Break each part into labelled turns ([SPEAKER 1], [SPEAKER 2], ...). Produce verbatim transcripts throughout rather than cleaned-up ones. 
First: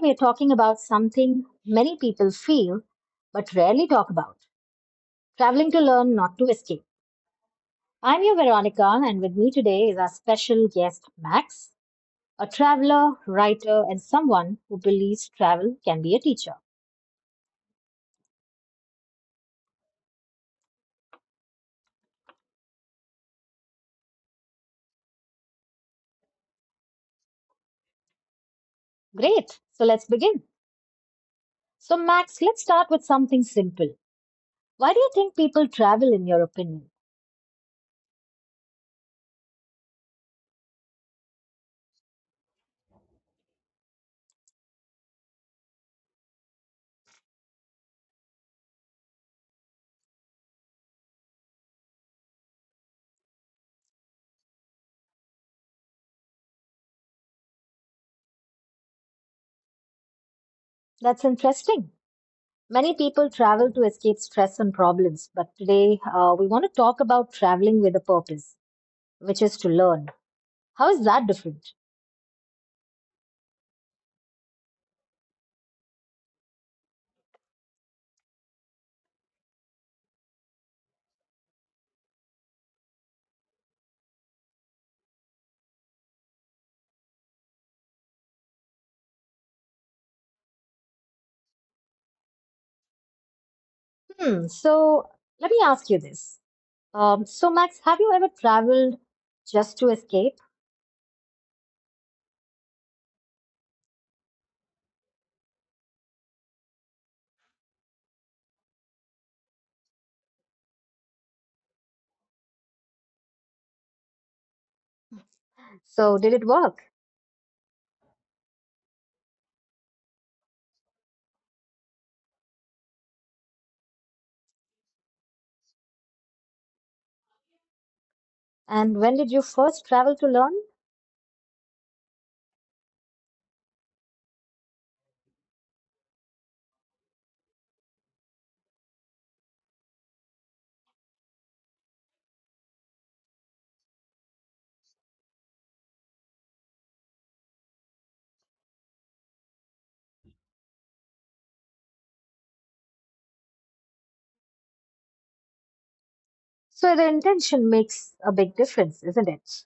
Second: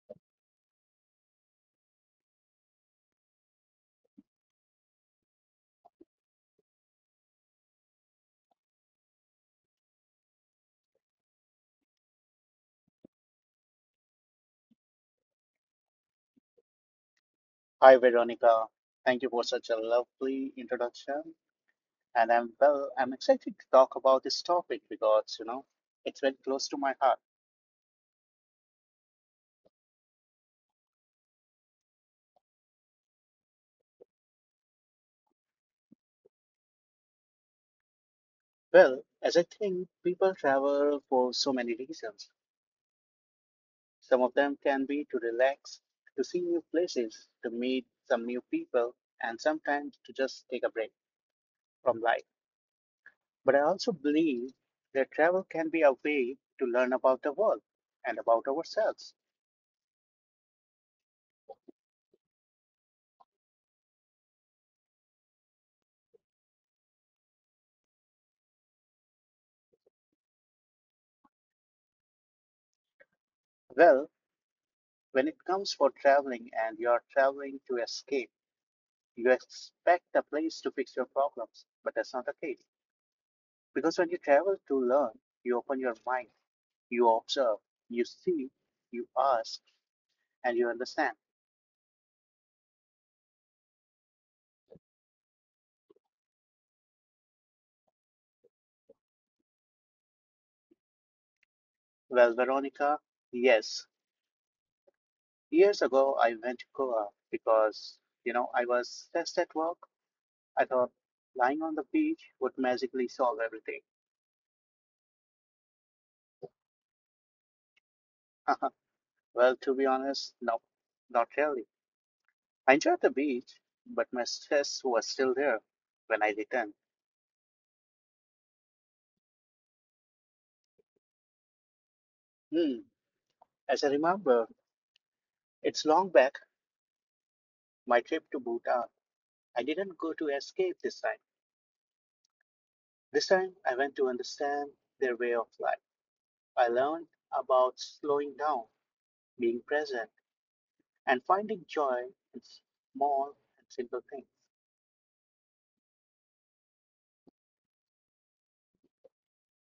[SPEAKER 1] we're talking about something many people feel but rarely talk about traveling to learn, not to escape. I'm your Veronica, and with me today is our special guest, Max, a traveler, writer, and someone who believes travel can be a teacher.
[SPEAKER 2] Hi, Veronica. Thank you for such a lovely introduction. And I'm well, I'm excited to talk about this topic because, you know, it's very close to my heart.
[SPEAKER 1] Great, so let's begin. So, Max, let's start with something simple. Why do you think people travel, in your opinion?
[SPEAKER 2] Well, as I think people travel for so many reasons. Some of them can be to relax, to see new places, to meet some new people, and sometimes to just take a break from life. But I also believe that travel can be a way to learn about the world and about ourselves.
[SPEAKER 1] That's interesting. Many people travel to escape stress and problems, but today uh, we want to talk about traveling with a purpose, which is to learn. How is that different?
[SPEAKER 2] Well, When it comes for traveling and you are traveling to escape, you expect a place to fix your problems, but that's not the case. Because when you travel to learn, you open your mind, you observe, you see, you ask, and you understand.
[SPEAKER 1] Hmm, so let me ask you this. Um, so, Max, have you ever traveled just to escape?
[SPEAKER 2] Well, Veronica, yes. Years ago, I went to Goa because, you know, I was stressed at work. I thought lying on the beach would magically solve everything.
[SPEAKER 1] So, did it work?
[SPEAKER 2] well, to be honest, no, not really. I enjoyed the beach, but my stress was still there when I returned.
[SPEAKER 1] And when did you first travel to learn?
[SPEAKER 2] Hmm, as I remember, it's long back, my trip to Bhutan. I didn't go to escape this time. This time, I went to understand their way of life. I learned about slowing down, being present, and finding joy in small and simple things.
[SPEAKER 1] So, the intention makes a big difference, isn't it?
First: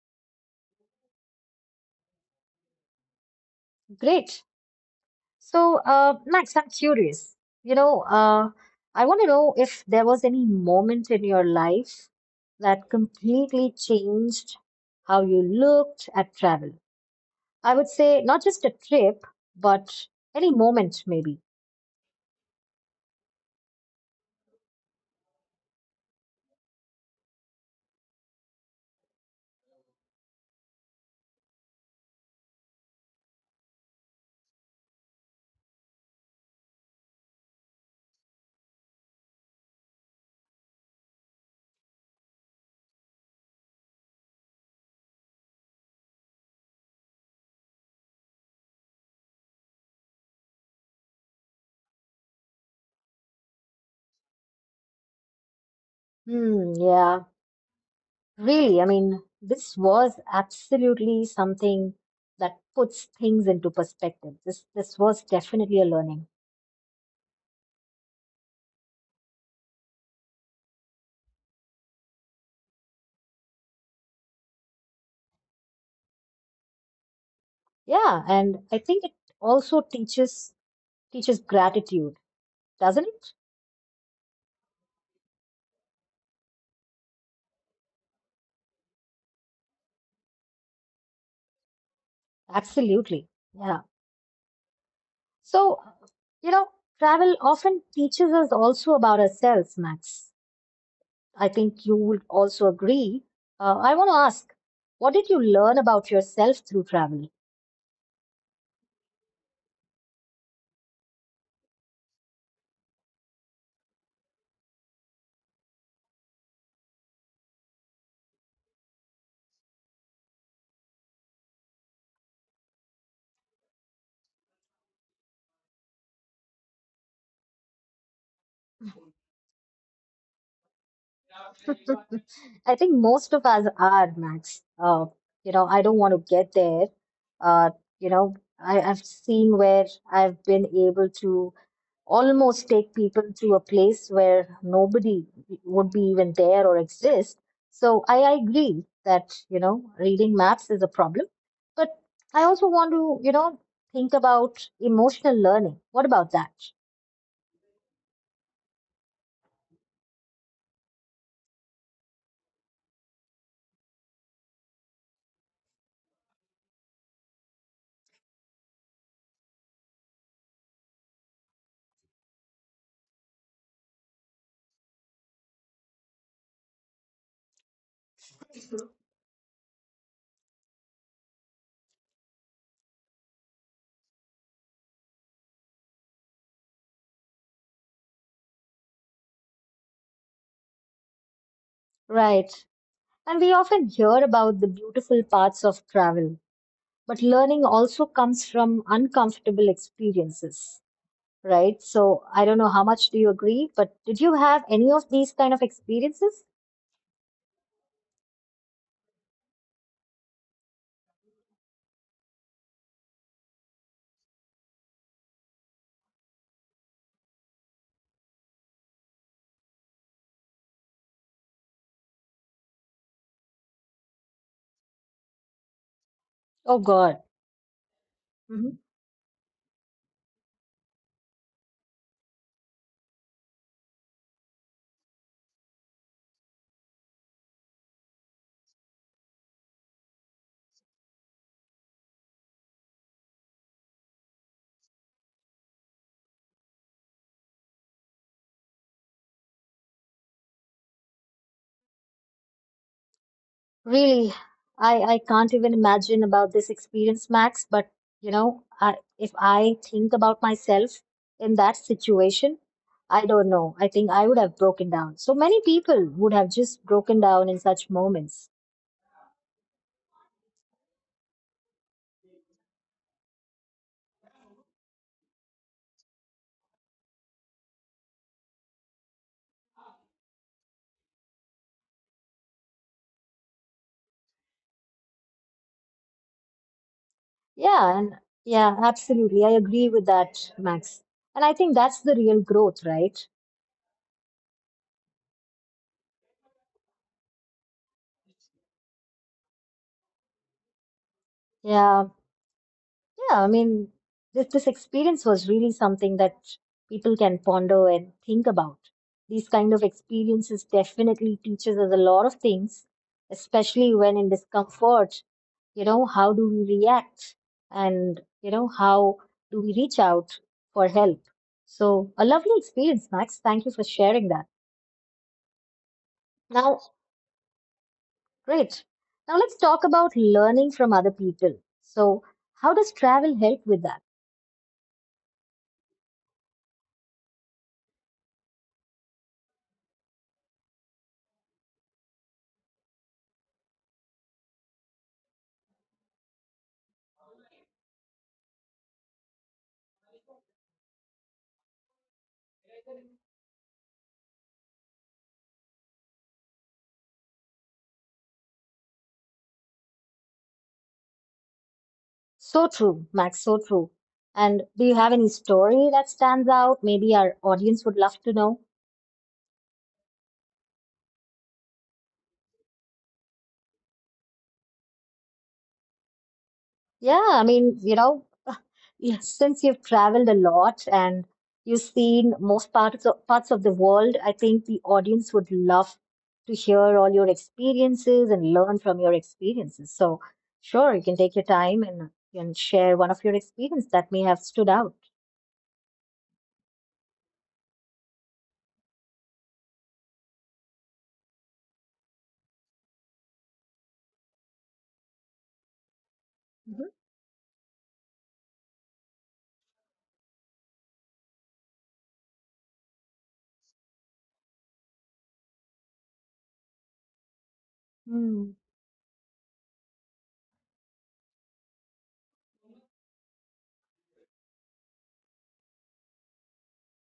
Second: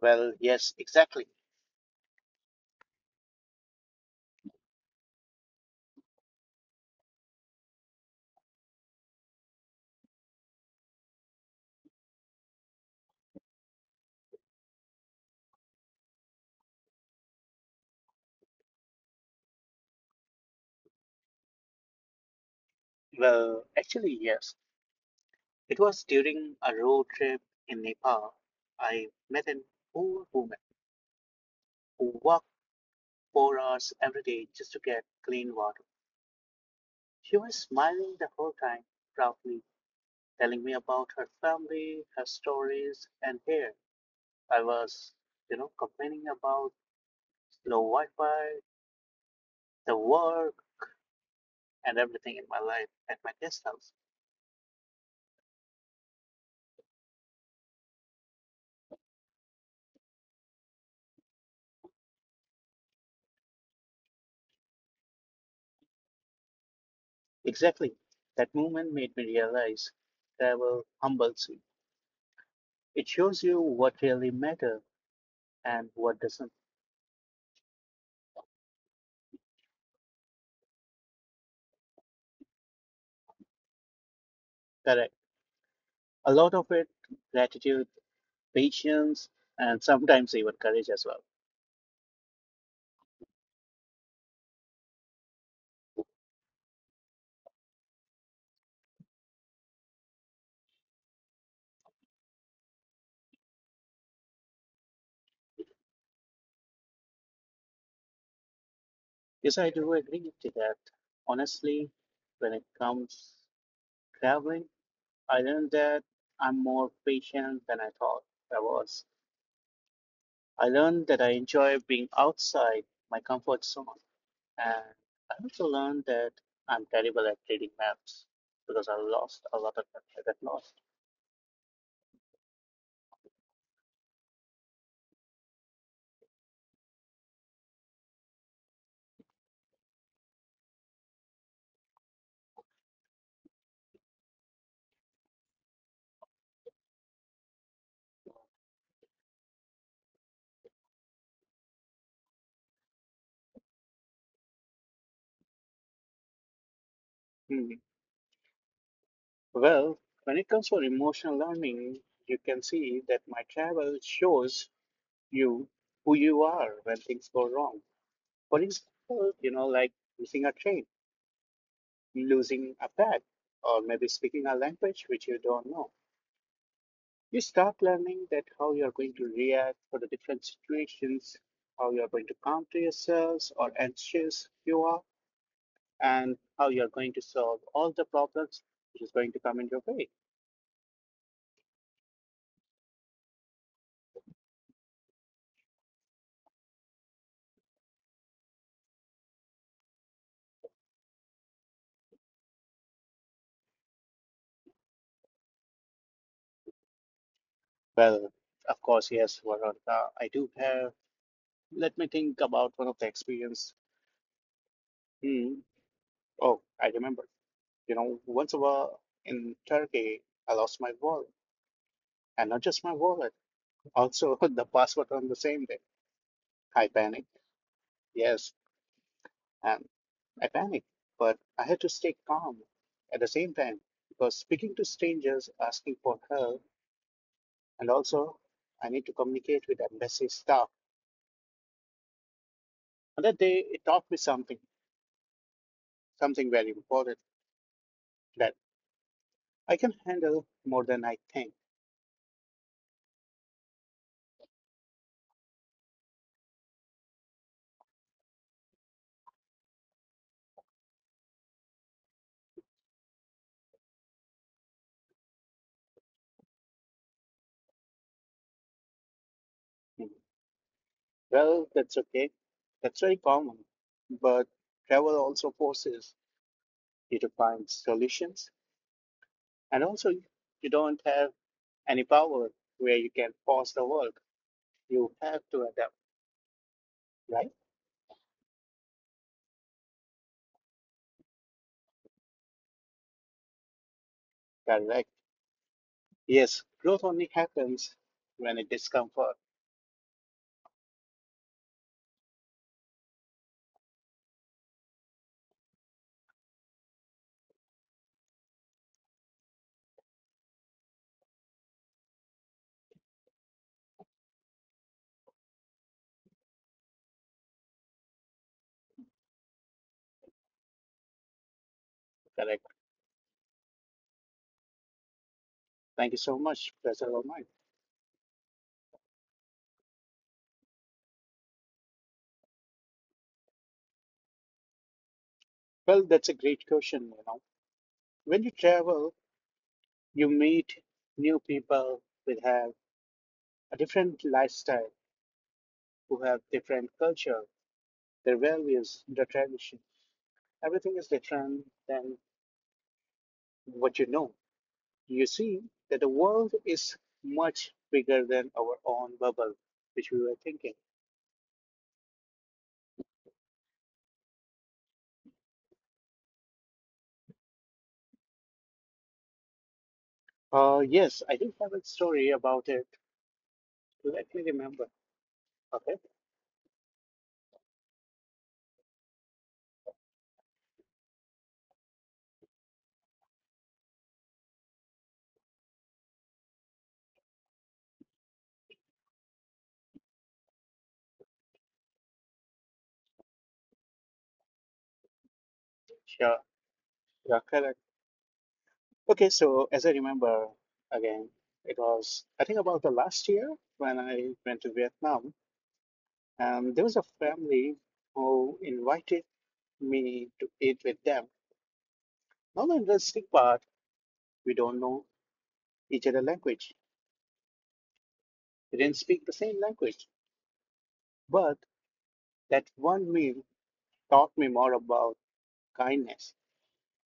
[SPEAKER 2] Well, yes, exactly.
[SPEAKER 1] Great. So, uh, Max, I'm curious. You know, uh, I want to know if there was any moment in your life that completely changed how you looked at travel. I would say not just a trip, but any moment, maybe.
[SPEAKER 2] Well, actually, yes. It was during a road trip in Nepal. I met an old woman who walked four hours every day just to get clean water. She was smiling the whole time, proudly, telling me about her family, her stories, and here I was, you know, complaining about slow Wi Fi, the work, and everything in my life at my guest house.
[SPEAKER 1] Hmm, yeah, really. I mean, this was absolutely something that puts things into perspective. This this was definitely a learning.
[SPEAKER 2] Exactly. That moment made me realize travel humbles you. It shows you what really matters and what doesn't.
[SPEAKER 1] Yeah, and I think it also teaches teaches gratitude, doesn't it?
[SPEAKER 2] Correct. A lot of it, gratitude, patience, and sometimes even courage as well.
[SPEAKER 1] Absolutely. Yeah. So, you know, travel often teaches us also about ourselves, Max. I think you would also agree. Uh, I want to ask, what did you learn about yourself through travel?
[SPEAKER 2] Yes, I do agree to that. Honestly, when it comes traveling, I learned that I'm more patient than I thought I was. I learned that I enjoy being outside my comfort zone. And I also learned that I'm terrible at reading maps because I lost a lot of them. I got lost.
[SPEAKER 1] I think most of us are, Max. Uh, you know, I don't want to get there. Uh, you know, I, I've seen where I've been able to almost take people to a place where nobody would be even there or exist. So I I agree that, you know, reading maps is a problem. But I also want to, you know, think about emotional learning. What about that?
[SPEAKER 2] Hmm. Well, when it comes for emotional learning, you can see that my travel shows you who you are when things go wrong. For example, you know, like missing a train, losing a bag, or maybe speaking a language which you don't know. You start learning that how you're going to react for the different situations, how you're going to counter yourselves or anxious you are, and how you're going to solve all the problems which is going to come in your way.
[SPEAKER 1] Right. And we often hear about the beautiful parts of travel, but learning also comes from uncomfortable experiences, right? So I don't know how much do you agree, but did you have any of these kind of experiences?
[SPEAKER 2] Well, of course, yes, Veronica, I do have. Let me think about one of the experience. Hmm. Oh, I remember. You know, once a while in Turkey, I lost my wallet, and not just my wallet, also the passport on the same day.
[SPEAKER 1] Oh
[SPEAKER 2] I
[SPEAKER 1] God.
[SPEAKER 2] panicked, yes, and I panicked, but I had to stay calm at the same time because speaking to strangers, asking for help, and also I need to communicate with embassy staff. On that day, it taught me something, something very important that I can handle more than I think.
[SPEAKER 1] Really, I I can't even imagine about this experience, Max, but you know, I, if I think about myself in that situation, I don't know. I think I would have broken down. So many people would have just broken down in such moments.
[SPEAKER 2] Well, that's okay. That's very common. But travel also forces you to find solutions. And also, you don't have any power where you can pause the work. You have to adapt, right?
[SPEAKER 1] Yeah, and yeah, absolutely. I agree with that, Max. And I think that's the real growth, right?
[SPEAKER 2] Correct. Yes, growth only happens when it is comfort.
[SPEAKER 1] Yeah. Yeah, I mean, this, this experience was really something that people can ponder and think about. These kind of experiences definitely teaches us a lot of things, especially when in discomfort, you know, how do we react and, you know, how do we reach out for help? So, a lovely
[SPEAKER 2] Correct.
[SPEAKER 1] experience, Max. Thank you for sharing that.
[SPEAKER 2] Thank you so much,
[SPEAKER 1] Now,
[SPEAKER 2] Professor Omar.
[SPEAKER 1] great. Now let's talk about learning from other people. So, how does travel help with that?
[SPEAKER 2] Well, that's a great question, you know. When you travel, you meet new people who have a different lifestyle, who have different culture, their values, their tradition. Everything is different than what you know. You see that the world is much bigger than our own bubble, which we were thinking.
[SPEAKER 1] So true, Max, so true. And do you have any story that stands out? Maybe our audience would love to know.
[SPEAKER 2] Uh, yes, I do have a story about it. Let me remember. Okay,
[SPEAKER 1] Yeah, I mean, you know, yeah, since you've traveled a lot and you've seen most parts of, parts of the world, I think the audience would love to hear all your experiences and learn from your experiences. So, sure, you can take your time and, and share one of your experiences that may have stood out.
[SPEAKER 2] sure, yeah, correct. Okay, so as I remember again, it was I think about the last year when I went to Vietnam. Um, there
[SPEAKER 1] Mhm.
[SPEAKER 2] was a family who invited me to eat with them. Now, the interesting part, we don't know each other language.
[SPEAKER 1] Hmm.
[SPEAKER 2] We didn't speak the same language, but that one meal taught me more about kindness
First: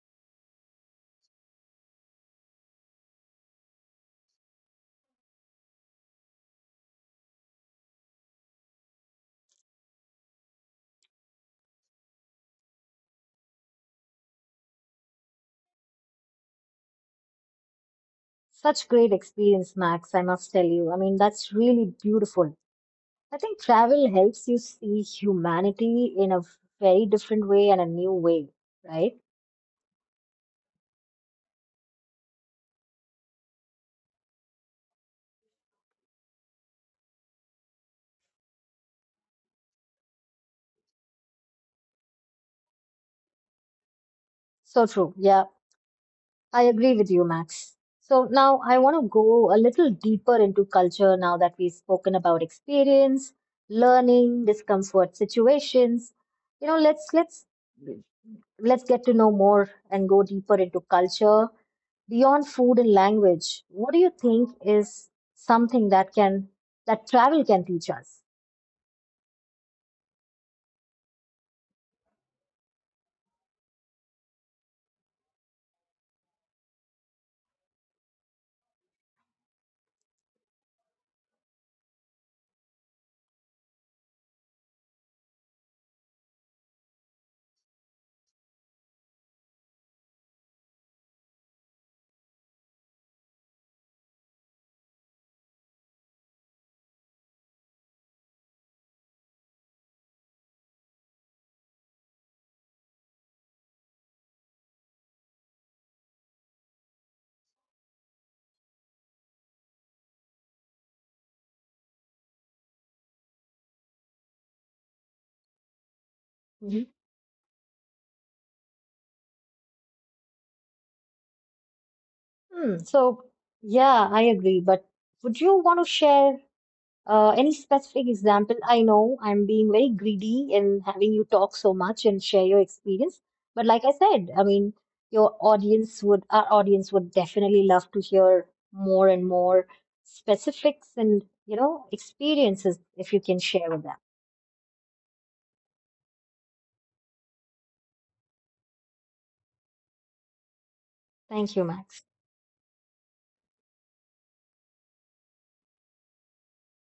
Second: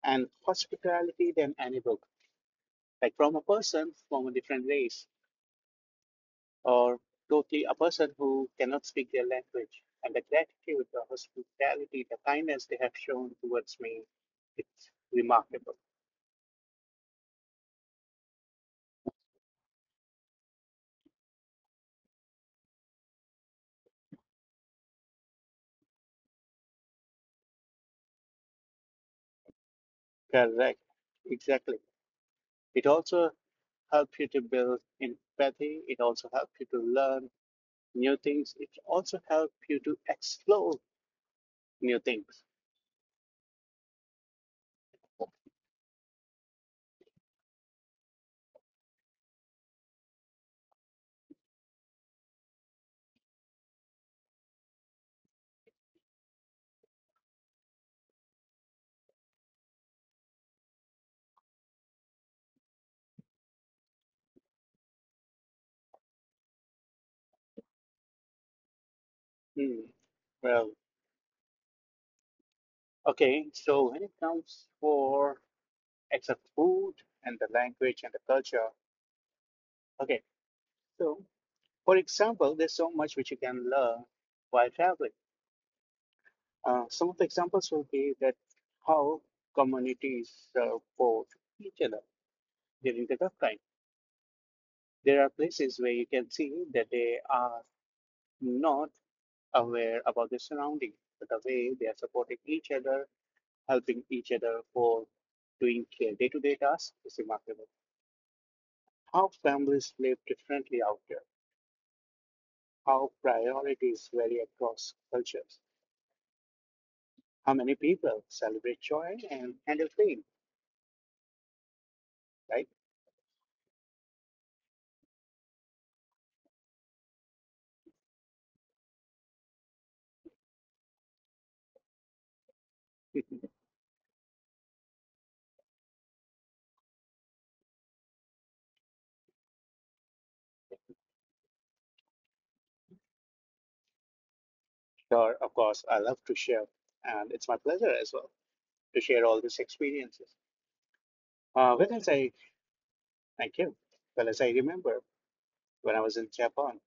[SPEAKER 2] and hospitality than any book. Like from a person from a different race, or totally a person who cannot speak their language, and the gratitude, the hospitality, the kindness they have shown towards me, it's remarkable.
[SPEAKER 1] Such great experience, Max, I must tell you. I mean, that's really beautiful. I think travel helps you see humanity in a very different way and a new way, right?
[SPEAKER 2] Correct. Exactly. It also helps you to build empathy. It also helps you to learn new things. It also helps you to explore new things.
[SPEAKER 1] So true. Yeah, I agree with you, Max. So now I want to go a little deeper into culture now that we've spoken about experience, learning, discomfort situations. You know, let's let's let's get to know more and go deeper into culture beyond food and language, what do you think is something that can that travel can teach us?
[SPEAKER 2] Hmm. Well, okay. So when it comes for except food and the language and the culture, okay. So for example, there's so much which you can learn while traveling. Uh, some of the examples will be that how communities support each other during the tough time. There are places where you can see that they are not aware about their surroundings, but the way they are supporting each other, helping each other for doing day to day tasks is remarkable. How families live differently out there, how priorities vary across cultures,
[SPEAKER 1] Mhm.
[SPEAKER 2] how many people celebrate joy and handle pain, right?
[SPEAKER 1] Hmm, so yeah, I agree. But would you want to share uh, any specific example? I know I'm being very greedy in having you talk so much and share your experience. But like I said, I mean, your audience would our audience would definitely love to hear more and more specifics and you know experiences if you can share with them.
[SPEAKER 2] sure, of course, I love to share, and it's my pleasure as well to share all these experiences.
[SPEAKER 1] Thank you,
[SPEAKER 2] Uh, well,
[SPEAKER 1] Max.
[SPEAKER 2] as I thank you. Well, as I remember when I was in Japan,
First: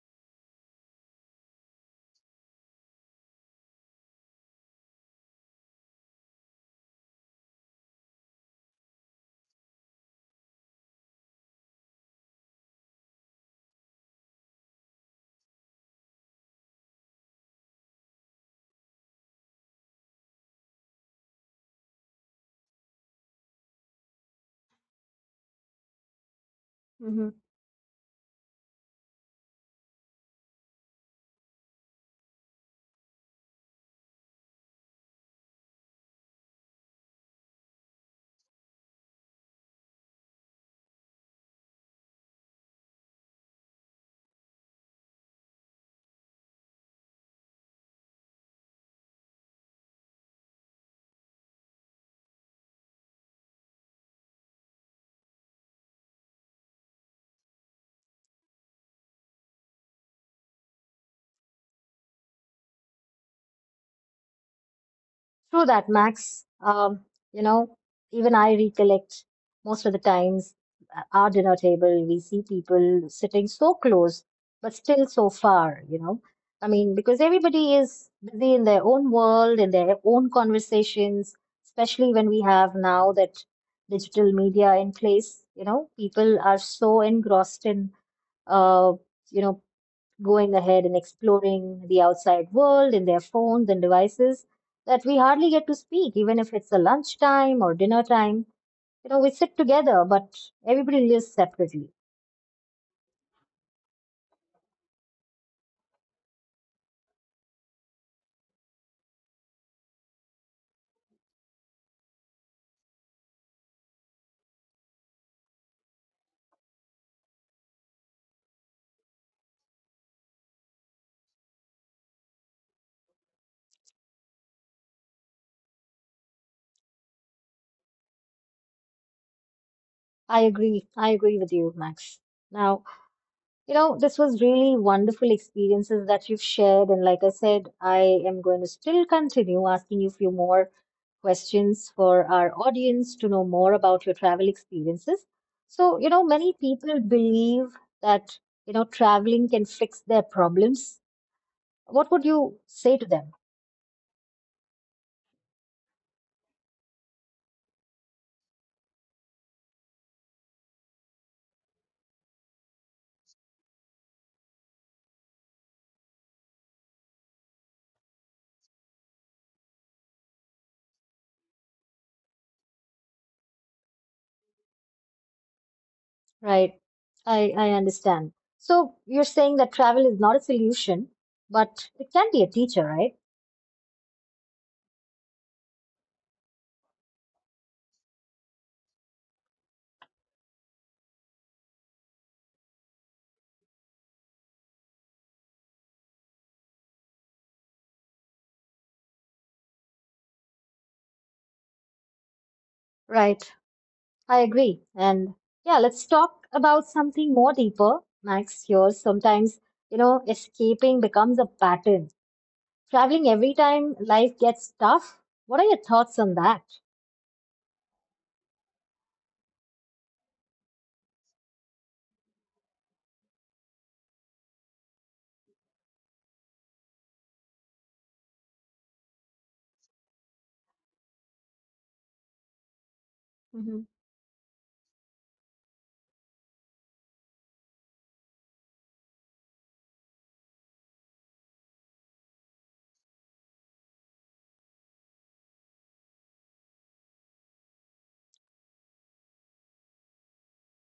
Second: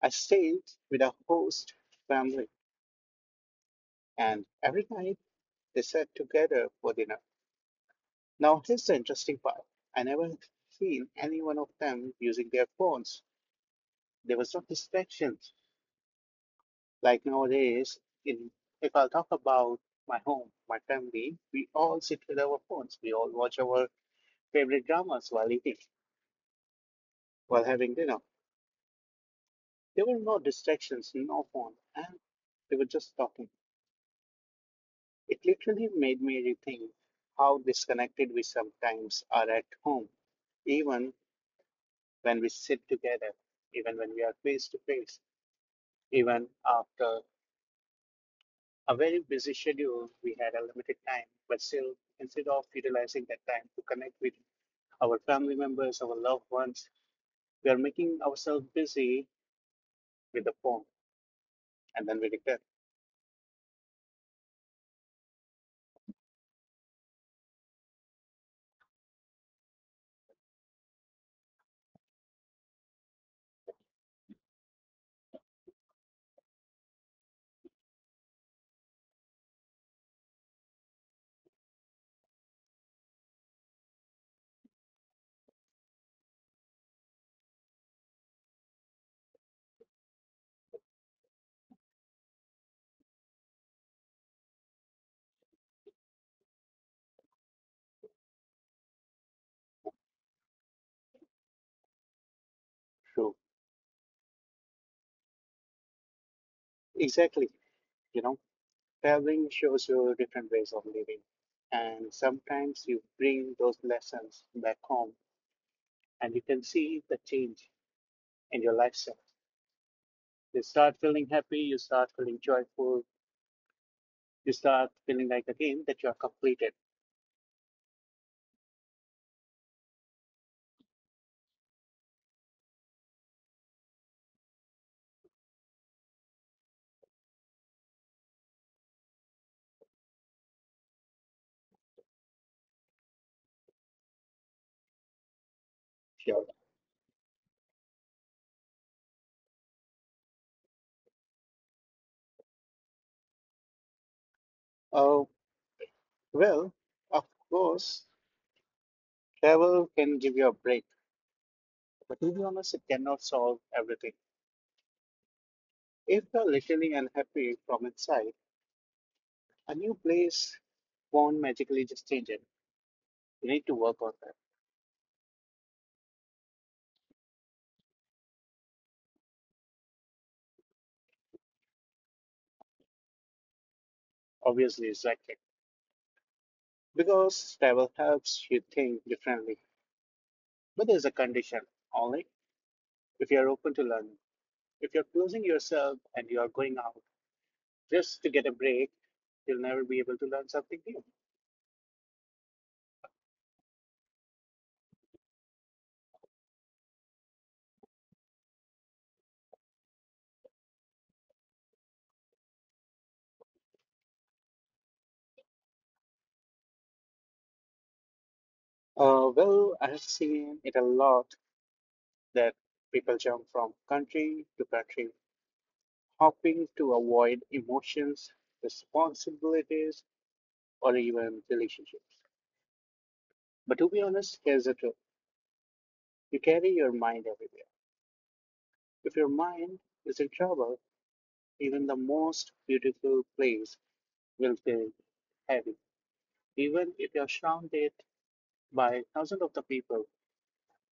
[SPEAKER 2] I stayed with a host family, and every night they sat together for dinner. Now, here's the interesting part. I never seen any one of them using their phones. There was no distractions. Like nowadays, in, if I'll talk about my home, my family, we all sit with our phones. We all watch our favorite dramas while eating,
[SPEAKER 1] Mhm.
[SPEAKER 2] while having dinner. There were no distractions, no phone, and they were just talking. It literally made me rethink how disconnected we sometimes are at home, even when we sit together, even when we are face to face, even after a very busy schedule. We had a limited time, but still, instead of utilizing that time to connect with our family members, our loved ones, we are making ourselves busy with the phone, and then we regret.
[SPEAKER 1] True that, Max. Um, you know, even I recollect most of the times at our dinner table, we see people sitting so close, but still so far, you know. I mean, because everybody is busy in their own world, in their own conversations, especially when we have now that digital media in place, you know, people are so engrossed in, uh, you know, going ahead and exploring the outside world in their phones and devices that we hardly get to speak, even if it's a lunchtime or dinner time. You know, we sit together, but everybody lives separately.
[SPEAKER 2] True, exactly. You know. Traveling shows you different ways of living, and sometimes you bring those lessons back home and you can see the change in your lifestyle. You start feeling happy, you start feeling joyful, you start feeling like again that you are completed.
[SPEAKER 1] I agree. I agree with you, Max. Now, you know, this was really wonderful experiences that you've shared. And like I said, I am going to still continue asking you a few more questions for our audience to know more about your travel experiences. So, you know,
[SPEAKER 2] Sure.
[SPEAKER 1] many people believe that, you know, traveling can fix their problems. What would you say to them?
[SPEAKER 2] Oh, well, of course, travel can give you a break, but to be honest, it cannot solve everything. If you're literally unhappy from inside, a new place won't magically just change it. You need to work on that.
[SPEAKER 1] Right. I, I understand. So you're saying that travel is not a solution, but it can be a teacher, right?
[SPEAKER 2] Obviously, exactly. Because travel helps you think differently. But there's a condition, only if you're open to learning. If you're closing yourself and you're going out just to get a break, you'll never be able to learn something new.
[SPEAKER 1] Right. I agree. And yeah, let's talk about something more deeper, Max, here. Sometimes, you know, escaping becomes a pattern. Traveling every time life gets tough. What are your thoughts on that?
[SPEAKER 2] Uh, well, I have seen it a lot that people jump from country to country, hoping to avoid emotions, responsibilities, or even relationships. But
[SPEAKER 1] Hmm.
[SPEAKER 2] to be honest, here's the truth: you carry your mind everywhere. If your mind is in trouble, Even the most beautiful place will feel heavy, even if you're surrounded by thousands of the people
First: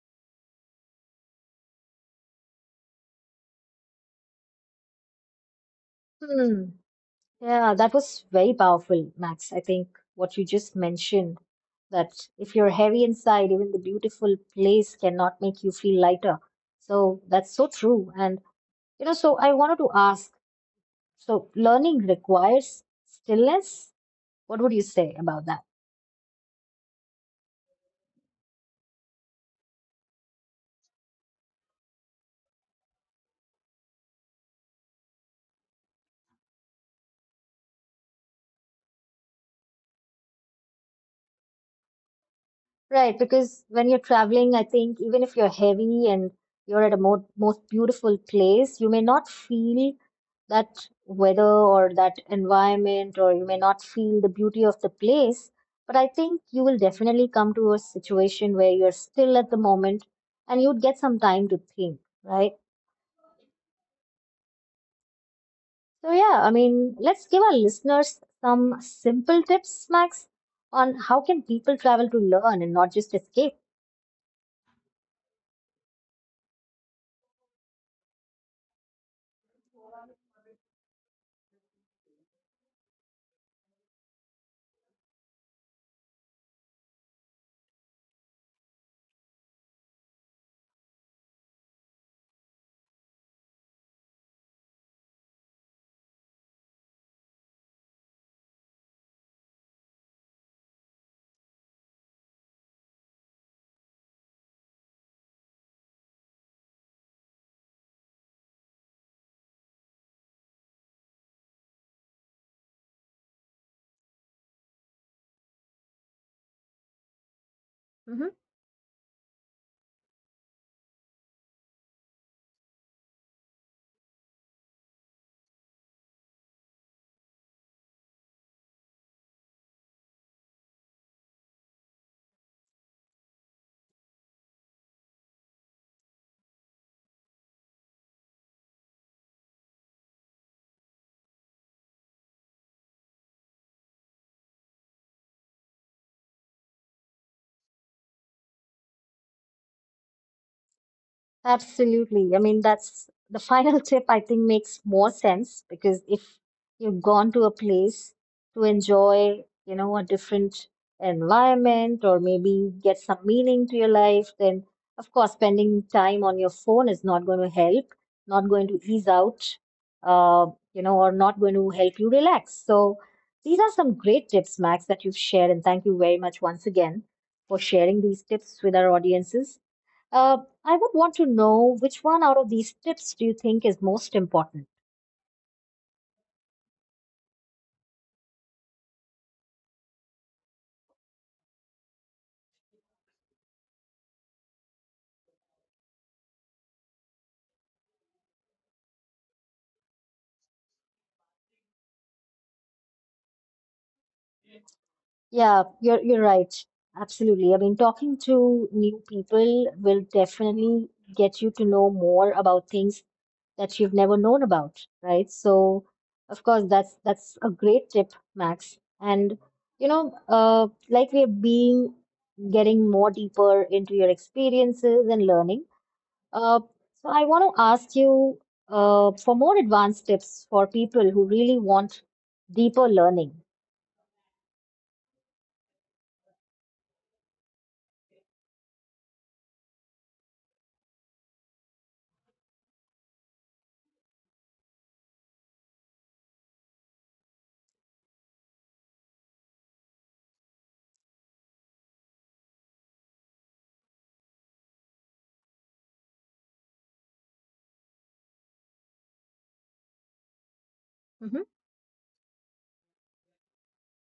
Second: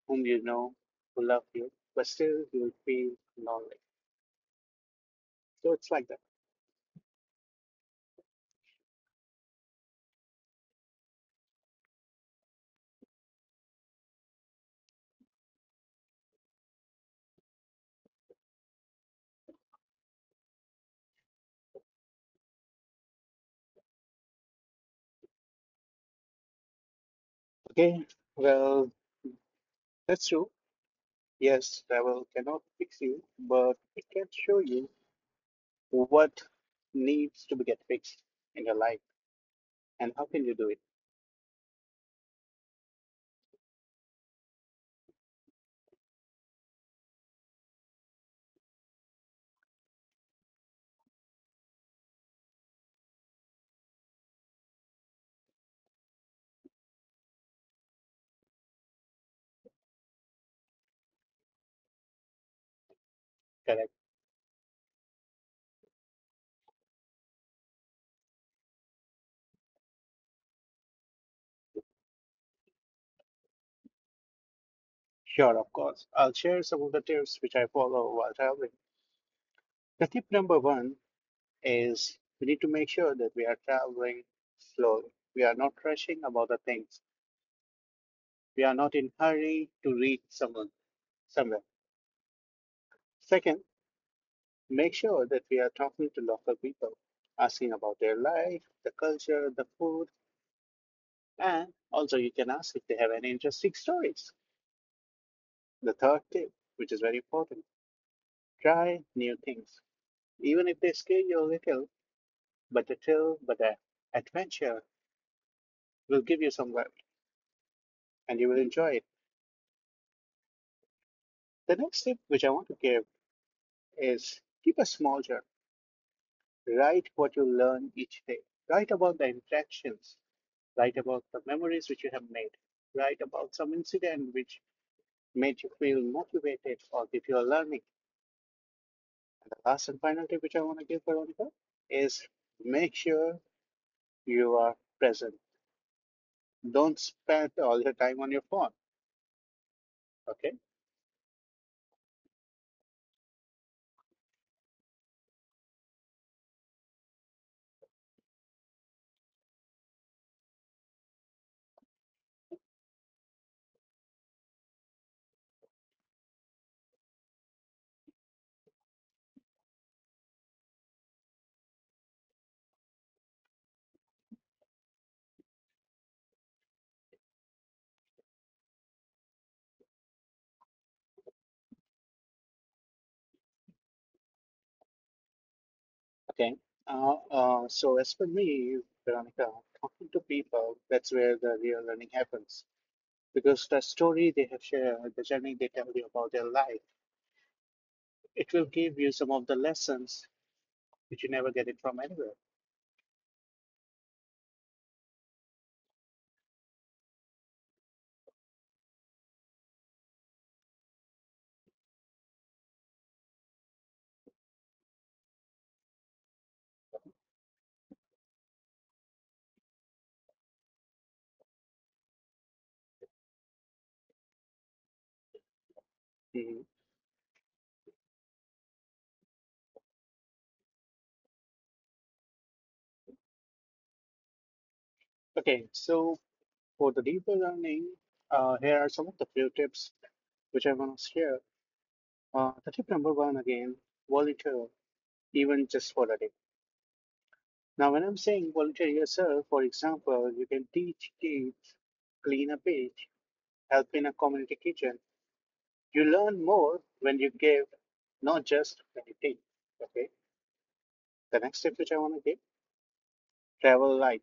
[SPEAKER 2] whom you know, who love you, but still you will feel lonely. So it's like that.
[SPEAKER 1] Hmm. Yeah, that was very powerful, Max. I think what you just mentioned that if you're heavy inside, even the beautiful place cannot make you feel lighter. So that's so true. And, you know, so I wanted to ask, so learning requires stillness? What would you say about that?
[SPEAKER 2] Okay, well, that's true. Yes, travel cannot fix you, but it can show you what needs to be get fixed in your life and how can you do it.
[SPEAKER 1] Right, because when you're traveling, I think even if you're heavy and you're at a mo most beautiful place, you may not feel that weather or that environment, or you may not feel the beauty of the place. But I think you will definitely come to a situation where you're still at the moment and you'd get some time to think, right?
[SPEAKER 2] Correct.
[SPEAKER 1] So, yeah, I mean, let's give our listeners some simple tips, Max, on how can people travel to learn and not just escape.
[SPEAKER 2] Sure, of course. I'll share some of the tips which I follow while traveling. The tip number one is we need to make sure that we are traveling slowly. We are not rushing about the things. We are not in hurry to reach someone somewhere. Second, make sure that we are talking to local people, asking about their life, the culture, the food, and also you can ask if they have any interesting stories. The third tip, which is very important, try new things. Even if they scare you a little, but the thrill, but the adventure will give you some value and you will enjoy it. The next tip which I want to give is keep a small journal. Write what you learn each day. Write about the interactions. Write about the memories which you have made. Write about some incident which made you feel motivated or give you a learning. And the last and final tip which I want to give, Veronica, is make sure you are present. Don't spend all your time on your phone. Okay.
[SPEAKER 1] Absolutely. I mean, that's the final tip I think makes more sense because if you've gone to a place to enjoy, you know, a different environment or maybe get some meaning to your life, then of course, spending time on your phone is not going to help, not going to ease out, uh, you know, or not going to help you relax. So these are some great tips, Max, that you've shared. And thank you very much once again for sharing these tips with our audiences. Uh, I would want to know which one out of these tips do you think is most important?
[SPEAKER 2] Okay. Uh, uh, so as for me, Veronica, talking to people, that's where the real learning happens. Because the story they have shared, the journey they tell you about their life, it will give you some of the lessons which you never get it from anywhere.
[SPEAKER 1] Yeah, you're you're right. Absolutely. I mean, talking to new people will definitely get you to know more about things that you've never known about, right? So, of course, that's that's a great tip, Max. And you know, uh, like we're being getting more deeper into your experiences and learning. Uh,
[SPEAKER 2] Mhm.
[SPEAKER 1] so I want to ask you uh, for more advanced tips for people who really want deeper learning.
[SPEAKER 2] Okay, so for the deeper learning, uh, here are some of the few tips which I want to share. Uh, the tip number one again, volunteer, even just for a day. Now, when I'm saying volunteer yourself, for example, you can teach kids, clean a beach, help in a community kitchen. You learn more when you give, not just when you take. Okay. The
[SPEAKER 1] Mhm.
[SPEAKER 2] next tip which I want to give: travel light.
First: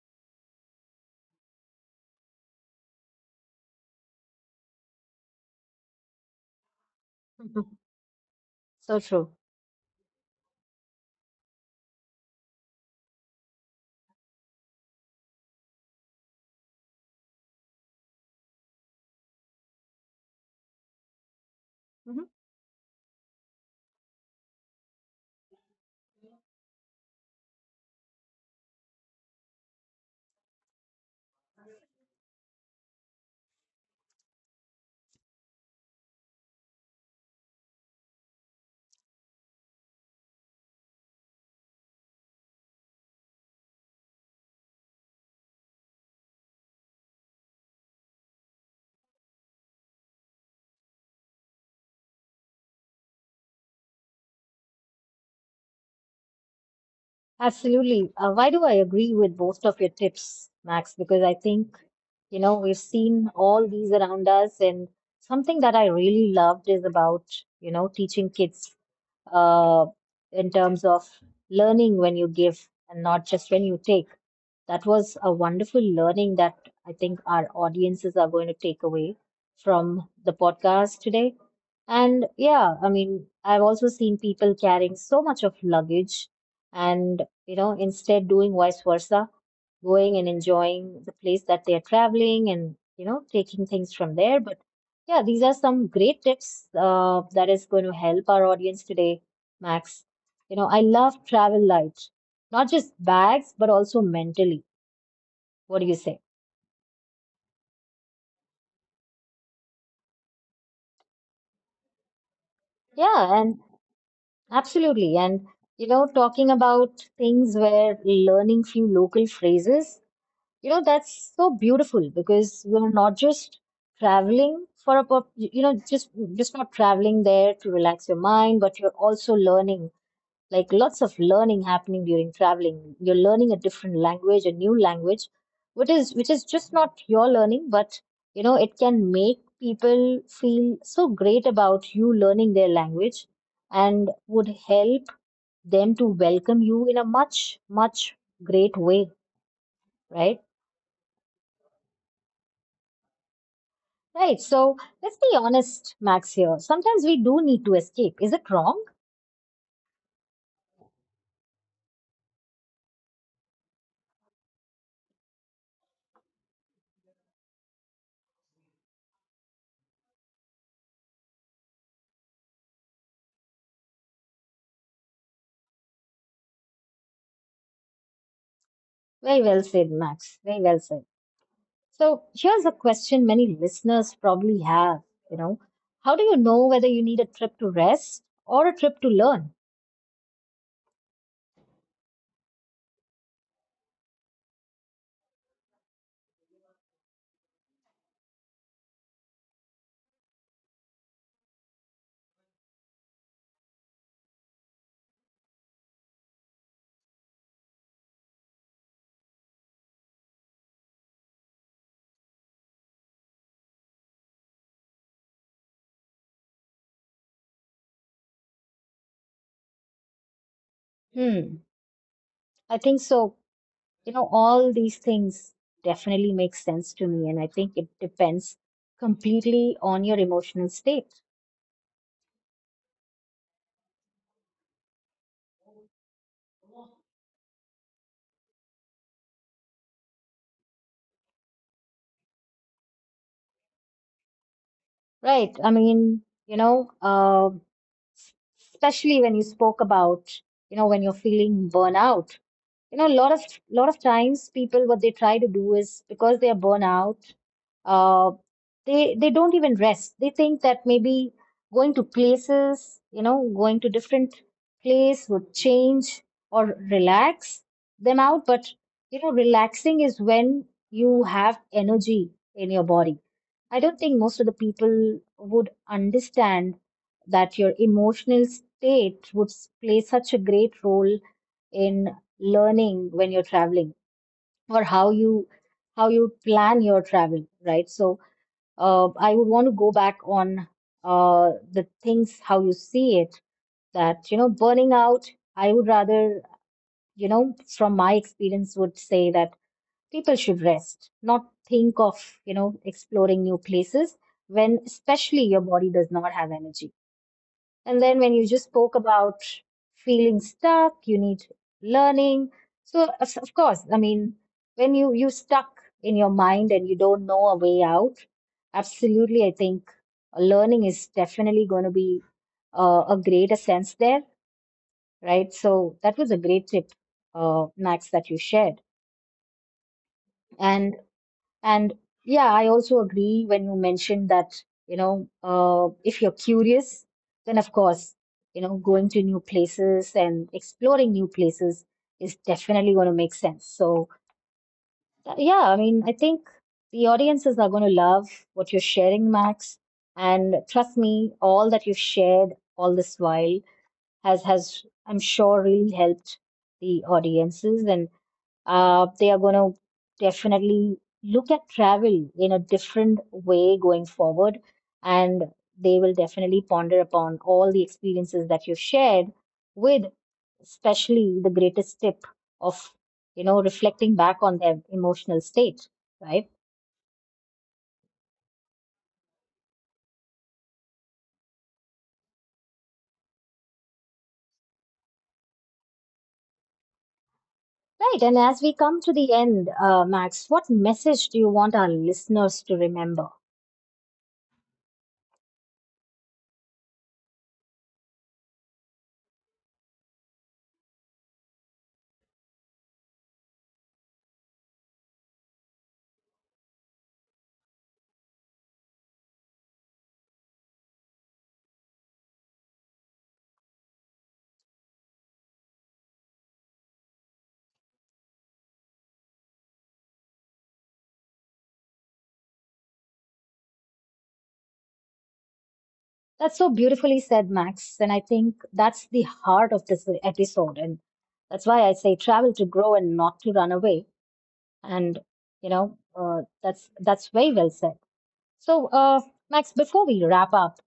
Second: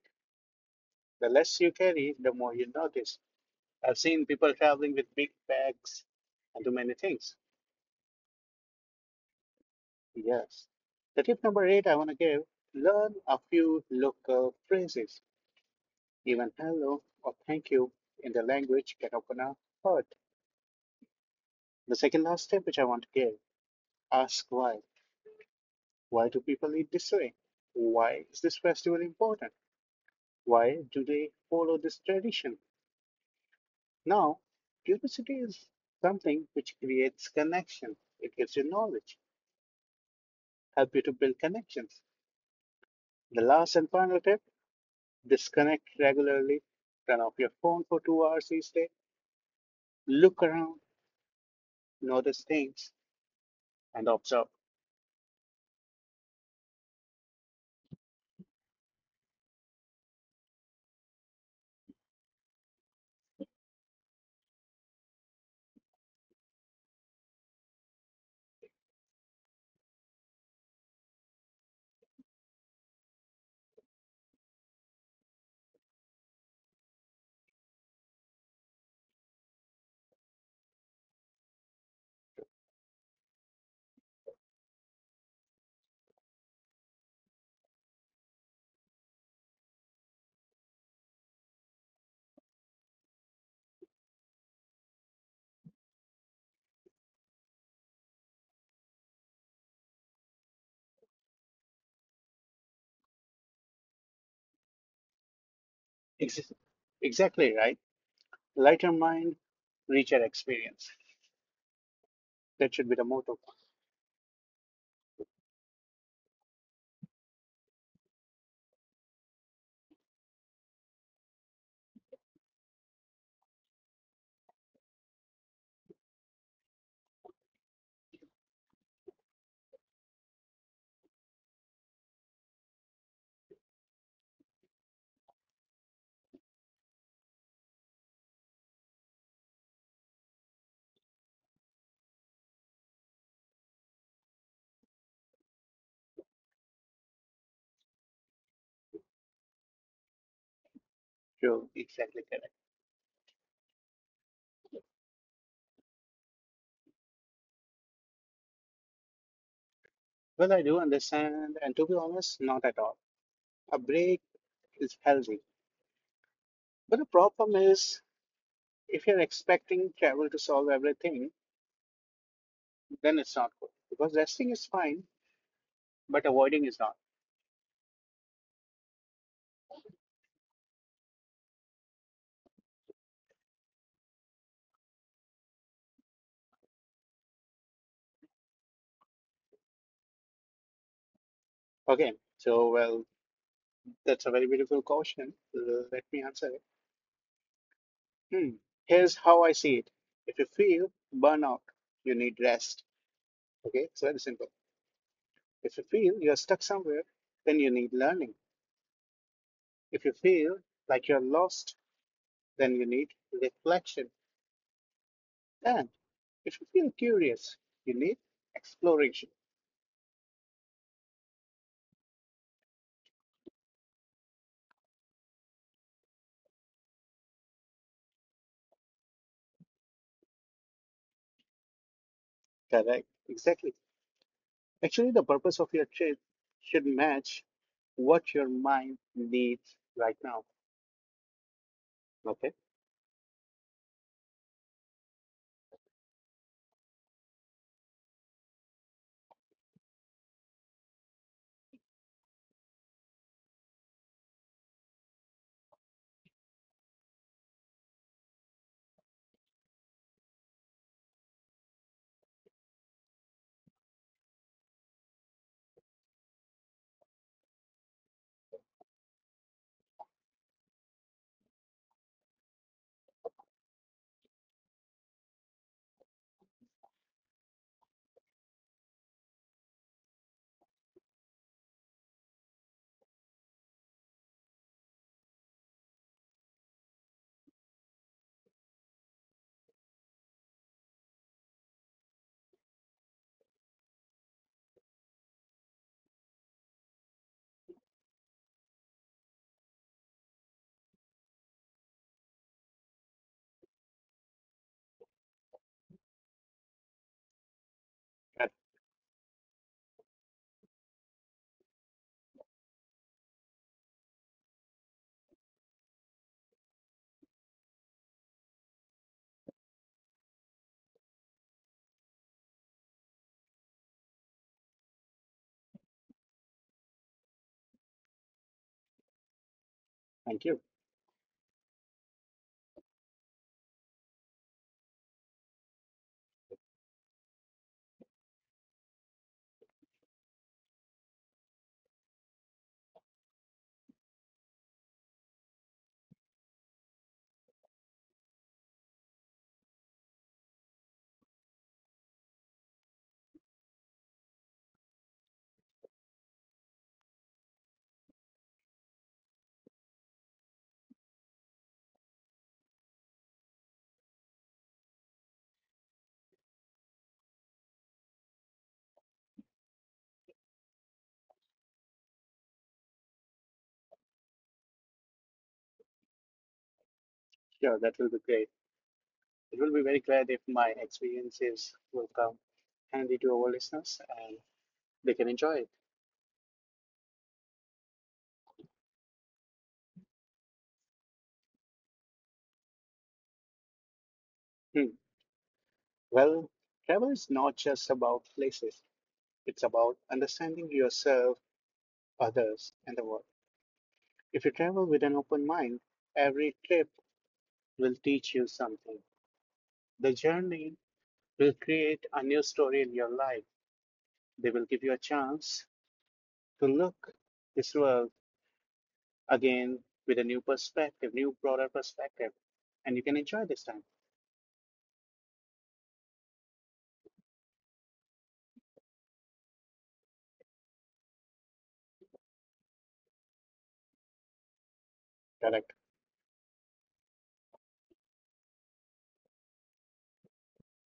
[SPEAKER 2] The less you carry, the more you notice. I've seen people traveling with big bags and too many things.
[SPEAKER 1] So true.
[SPEAKER 2] Yes. The tip number eight I want to give: learn a few local phrases. Even hello or thank you in the language can open a heart. The second
[SPEAKER 1] Mhm.
[SPEAKER 2] last tip which I want to give: ask why. Why do people eat this way? Why is this festival important? Why do they follow this tradition? Now, curiosity is something which creates connection. It gives you knowledge, help you to build connections. The last and final tip, disconnect regularly, turn off your phone for two hours each day, look around, notice things, and observe.
[SPEAKER 1] Absolutely. Uh, why do I agree with most of your tips, Max? Because I think, you know, we've seen all these around us, and something that I really loved is about, you know, teaching kids uh, in terms of learning when you give and not just when you take. That was a wonderful learning that I think our audiences are going to take away from the podcast today. And yeah, I mean, I've also seen people carrying so much of luggage and, you know, instead doing vice versa going and enjoying the place that they are traveling and you know taking things from there but yeah these are some great tips uh, that is going to help our audience today, Max. You know, I love travel light, not just bags but also mentally. What do you say?
[SPEAKER 2] Ex- Exactly right. Let your mind reach your experience. That should be the motto.
[SPEAKER 1] Yeah, and absolutely, and you know talking about things where learning few local phrases. You know, that's so beautiful because we're not just traveling for a, pur- you know, just just not traveling there to relax your mind, but you're also learning, like lots of learning happening during traveling. You're learning a different language, a new language, which is which is just not your learning, but you know, it can make people feel so great about you learning their language and would help them to welcome you in a much, much great way, right?
[SPEAKER 2] You're exactly correct.
[SPEAKER 1] Right. So let's be honest, Max, here. Sometimes we do need to escape. Is it wrong?
[SPEAKER 2] Well, I do understand, and to be honest, not at all. A break is healthy. But the problem is, if you're expecting travel to solve everything, then it's not good, because resting is fine, but avoiding is not.
[SPEAKER 1] Very well said, Max. Very well said. So here's a question many listeners probably have, you know. How do you know whether you need a trip to rest or a trip to learn?
[SPEAKER 2] Okay, so well, that's a very beautiful question. Uh, Let me answer it. Hmm. Here's how I see it. If you feel burnout, you need rest. Okay, it's very simple. If you feel you're stuck somewhere, then you need learning. If you feel like you're lost, then you need reflection. And if you feel curious, you need exploration.
[SPEAKER 1] Hmm. I think so. You know, all these things definitely make sense to me, and I think it depends completely on your emotional state.
[SPEAKER 2] Correct. Exactly. Actually, the purpose of your trip should match what your mind needs right now. Okay.
[SPEAKER 1] Right. I mean, you know, uh, especially when you spoke about, you know, when you're feeling burnout, you know, a lot of lot of times people what they try to do is because they are burnout, uh, they they don't even rest. They think that maybe going to places, you know, going to different place would change or relax them out. But you know, relaxing is when you have energy in your body. I don't think most of the people would understand that your emotional state would s- play such a great role in learning when you're traveling, or how you how you plan your travel, right? So uh, I would want to go back on uh, the things how you see it, that you know, burning out. I would rather, you know, from my experience would say that people should rest, not think of, you know, exploring new places, when especially your body does not have energy. And then when you
[SPEAKER 2] That,
[SPEAKER 1] just spoke about feeling stuck, you need learning. So of of course, I mean, when you you stuck in your mind and you don't know a way out, absolutely, I think uh, learning is definitely going to be uh, a greater sense there, right? So that was a great tip, uh, Max, that you shared.
[SPEAKER 2] thank you.
[SPEAKER 1] and. And yeah, I also agree when you mentioned that, you know, uh, if you're curious, then of course, you know, going to new places and exploring new places is definitely going to make sense. So, uh, yeah, I mean, I think the audiences are going to love what you're sharing, Max. And trust me, all that you've shared all this while has, has, I'm sure, really helped the audiences. And uh, they are going to definitely look at travel in a different way going forward. And they will definitely ponder upon all the experiences that you've shared with, especially the greatest tip of, you know, reflecting back on their emotional state, right?
[SPEAKER 2] Sure, that will be great. It will be very glad if my experiences will come handy to our listeners and they can enjoy it.
[SPEAKER 1] Right. And as we come to the end, uh, Max, what message do you want our listeners to remember?
[SPEAKER 2] Hmm. Well, travel is not just about places, it's about understanding yourself, others, and the world. If you travel with an open mind, every trip will teach you something. The journey will create a new story in your life. They will give you a chance to look this world again with a new perspective, new broader perspective, and you can enjoy this time.
[SPEAKER 1] That's so beautifully said, Max. And I think that's the heart of this episode. And that's why I say travel to grow and not to run away. And, you
[SPEAKER 2] Correct.
[SPEAKER 1] know, uh, that's that's very well said. So, uh, Max, before we wrap up,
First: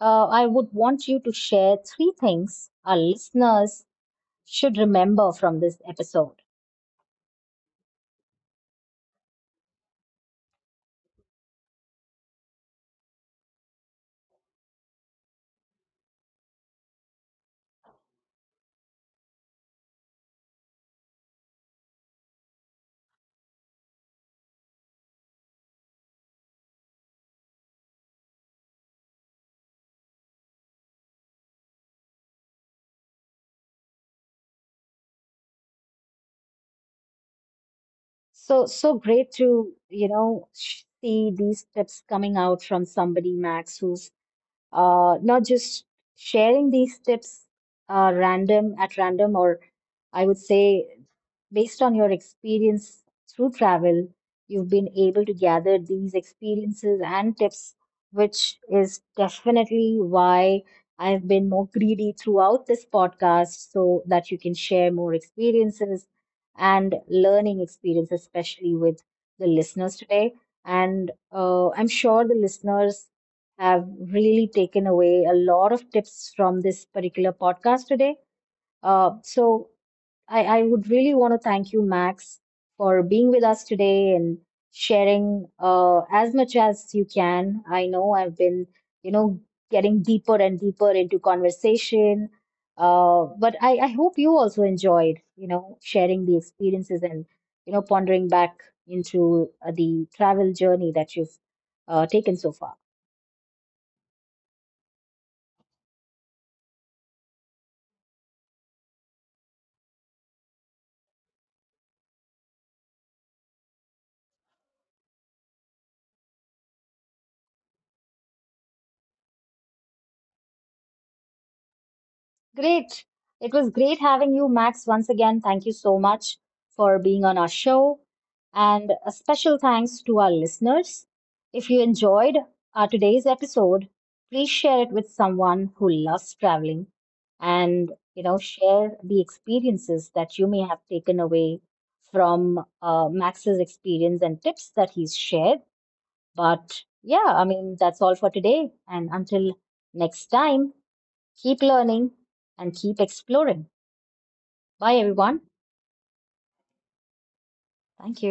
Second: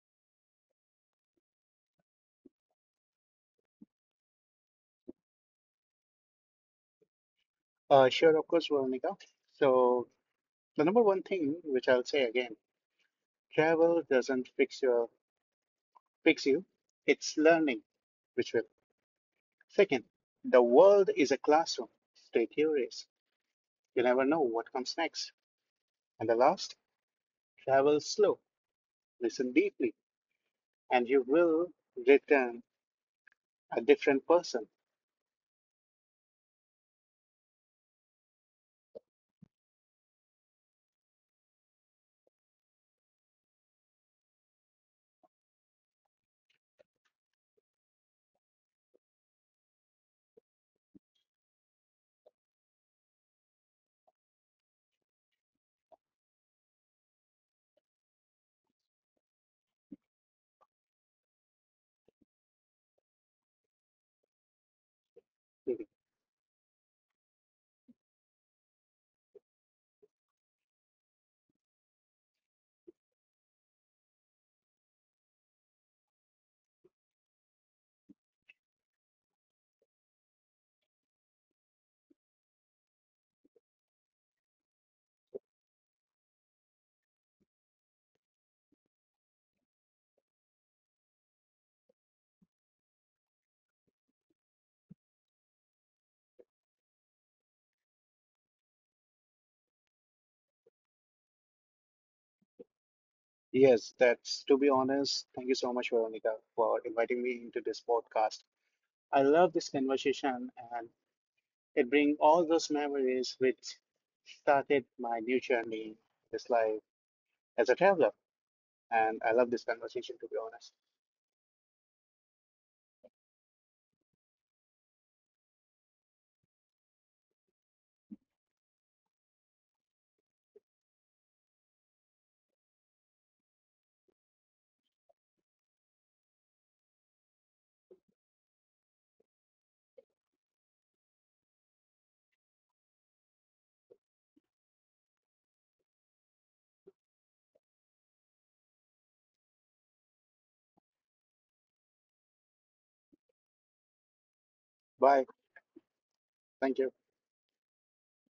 [SPEAKER 1] uh, I would want you to share three things our listeners should remember from this episode.
[SPEAKER 2] Uh, sure, of course, Veronica. So the number one thing which I'll say again, travel doesn't fix your fix you. It's learning which will. Second, the world is a classroom. Stay curious. You never know what comes next. And the last, travel slow, listen deeply, and you will return a different person.
[SPEAKER 1] So, so great to, you know, sh- see these tips coming out from somebody, Max, who's uh, not just sharing these tips uh, random at random, or I would say based on your experience through travel, you've been able to gather these experiences and tips, which is definitely why I've been more greedy throughout this podcast so that you can share more experiences and learning experience, especially with the listeners today. And uh, I'm sure the listeners have really taken away a lot of tips from this particular podcast today. Uh, so I, I would really want to thank you, Max, for being with us today and sharing uh, as much as you can. I know I've been, you know, getting deeper and deeper into conversation. Uh, but I, I hope you also enjoyed, you know, sharing the experiences and, you know, pondering back into uh, the travel journey that you've uh, taken so far.
[SPEAKER 2] Yes, that's to be honest. Thank you so much, Veronica, for inviting me into this podcast. I love this conversation and it brings all those memories which started my new journey this life as a traveler. And I love this conversation, to be honest.
[SPEAKER 1] Great. It was great having you, Max, once again. Thank you so much for being on our show. And a special thanks to our listeners. If you enjoyed our today's episode, please share it with someone who loves traveling and, you know, share the experiences that you may have taken away from uh, Max's experience and tips that he's shared. But yeah, I mean, that's all for today. And until next time, keep learning and keep exploring. Bye,
[SPEAKER 2] Bye.
[SPEAKER 1] everyone.
[SPEAKER 2] Thank you.
[SPEAKER 1] Thank you.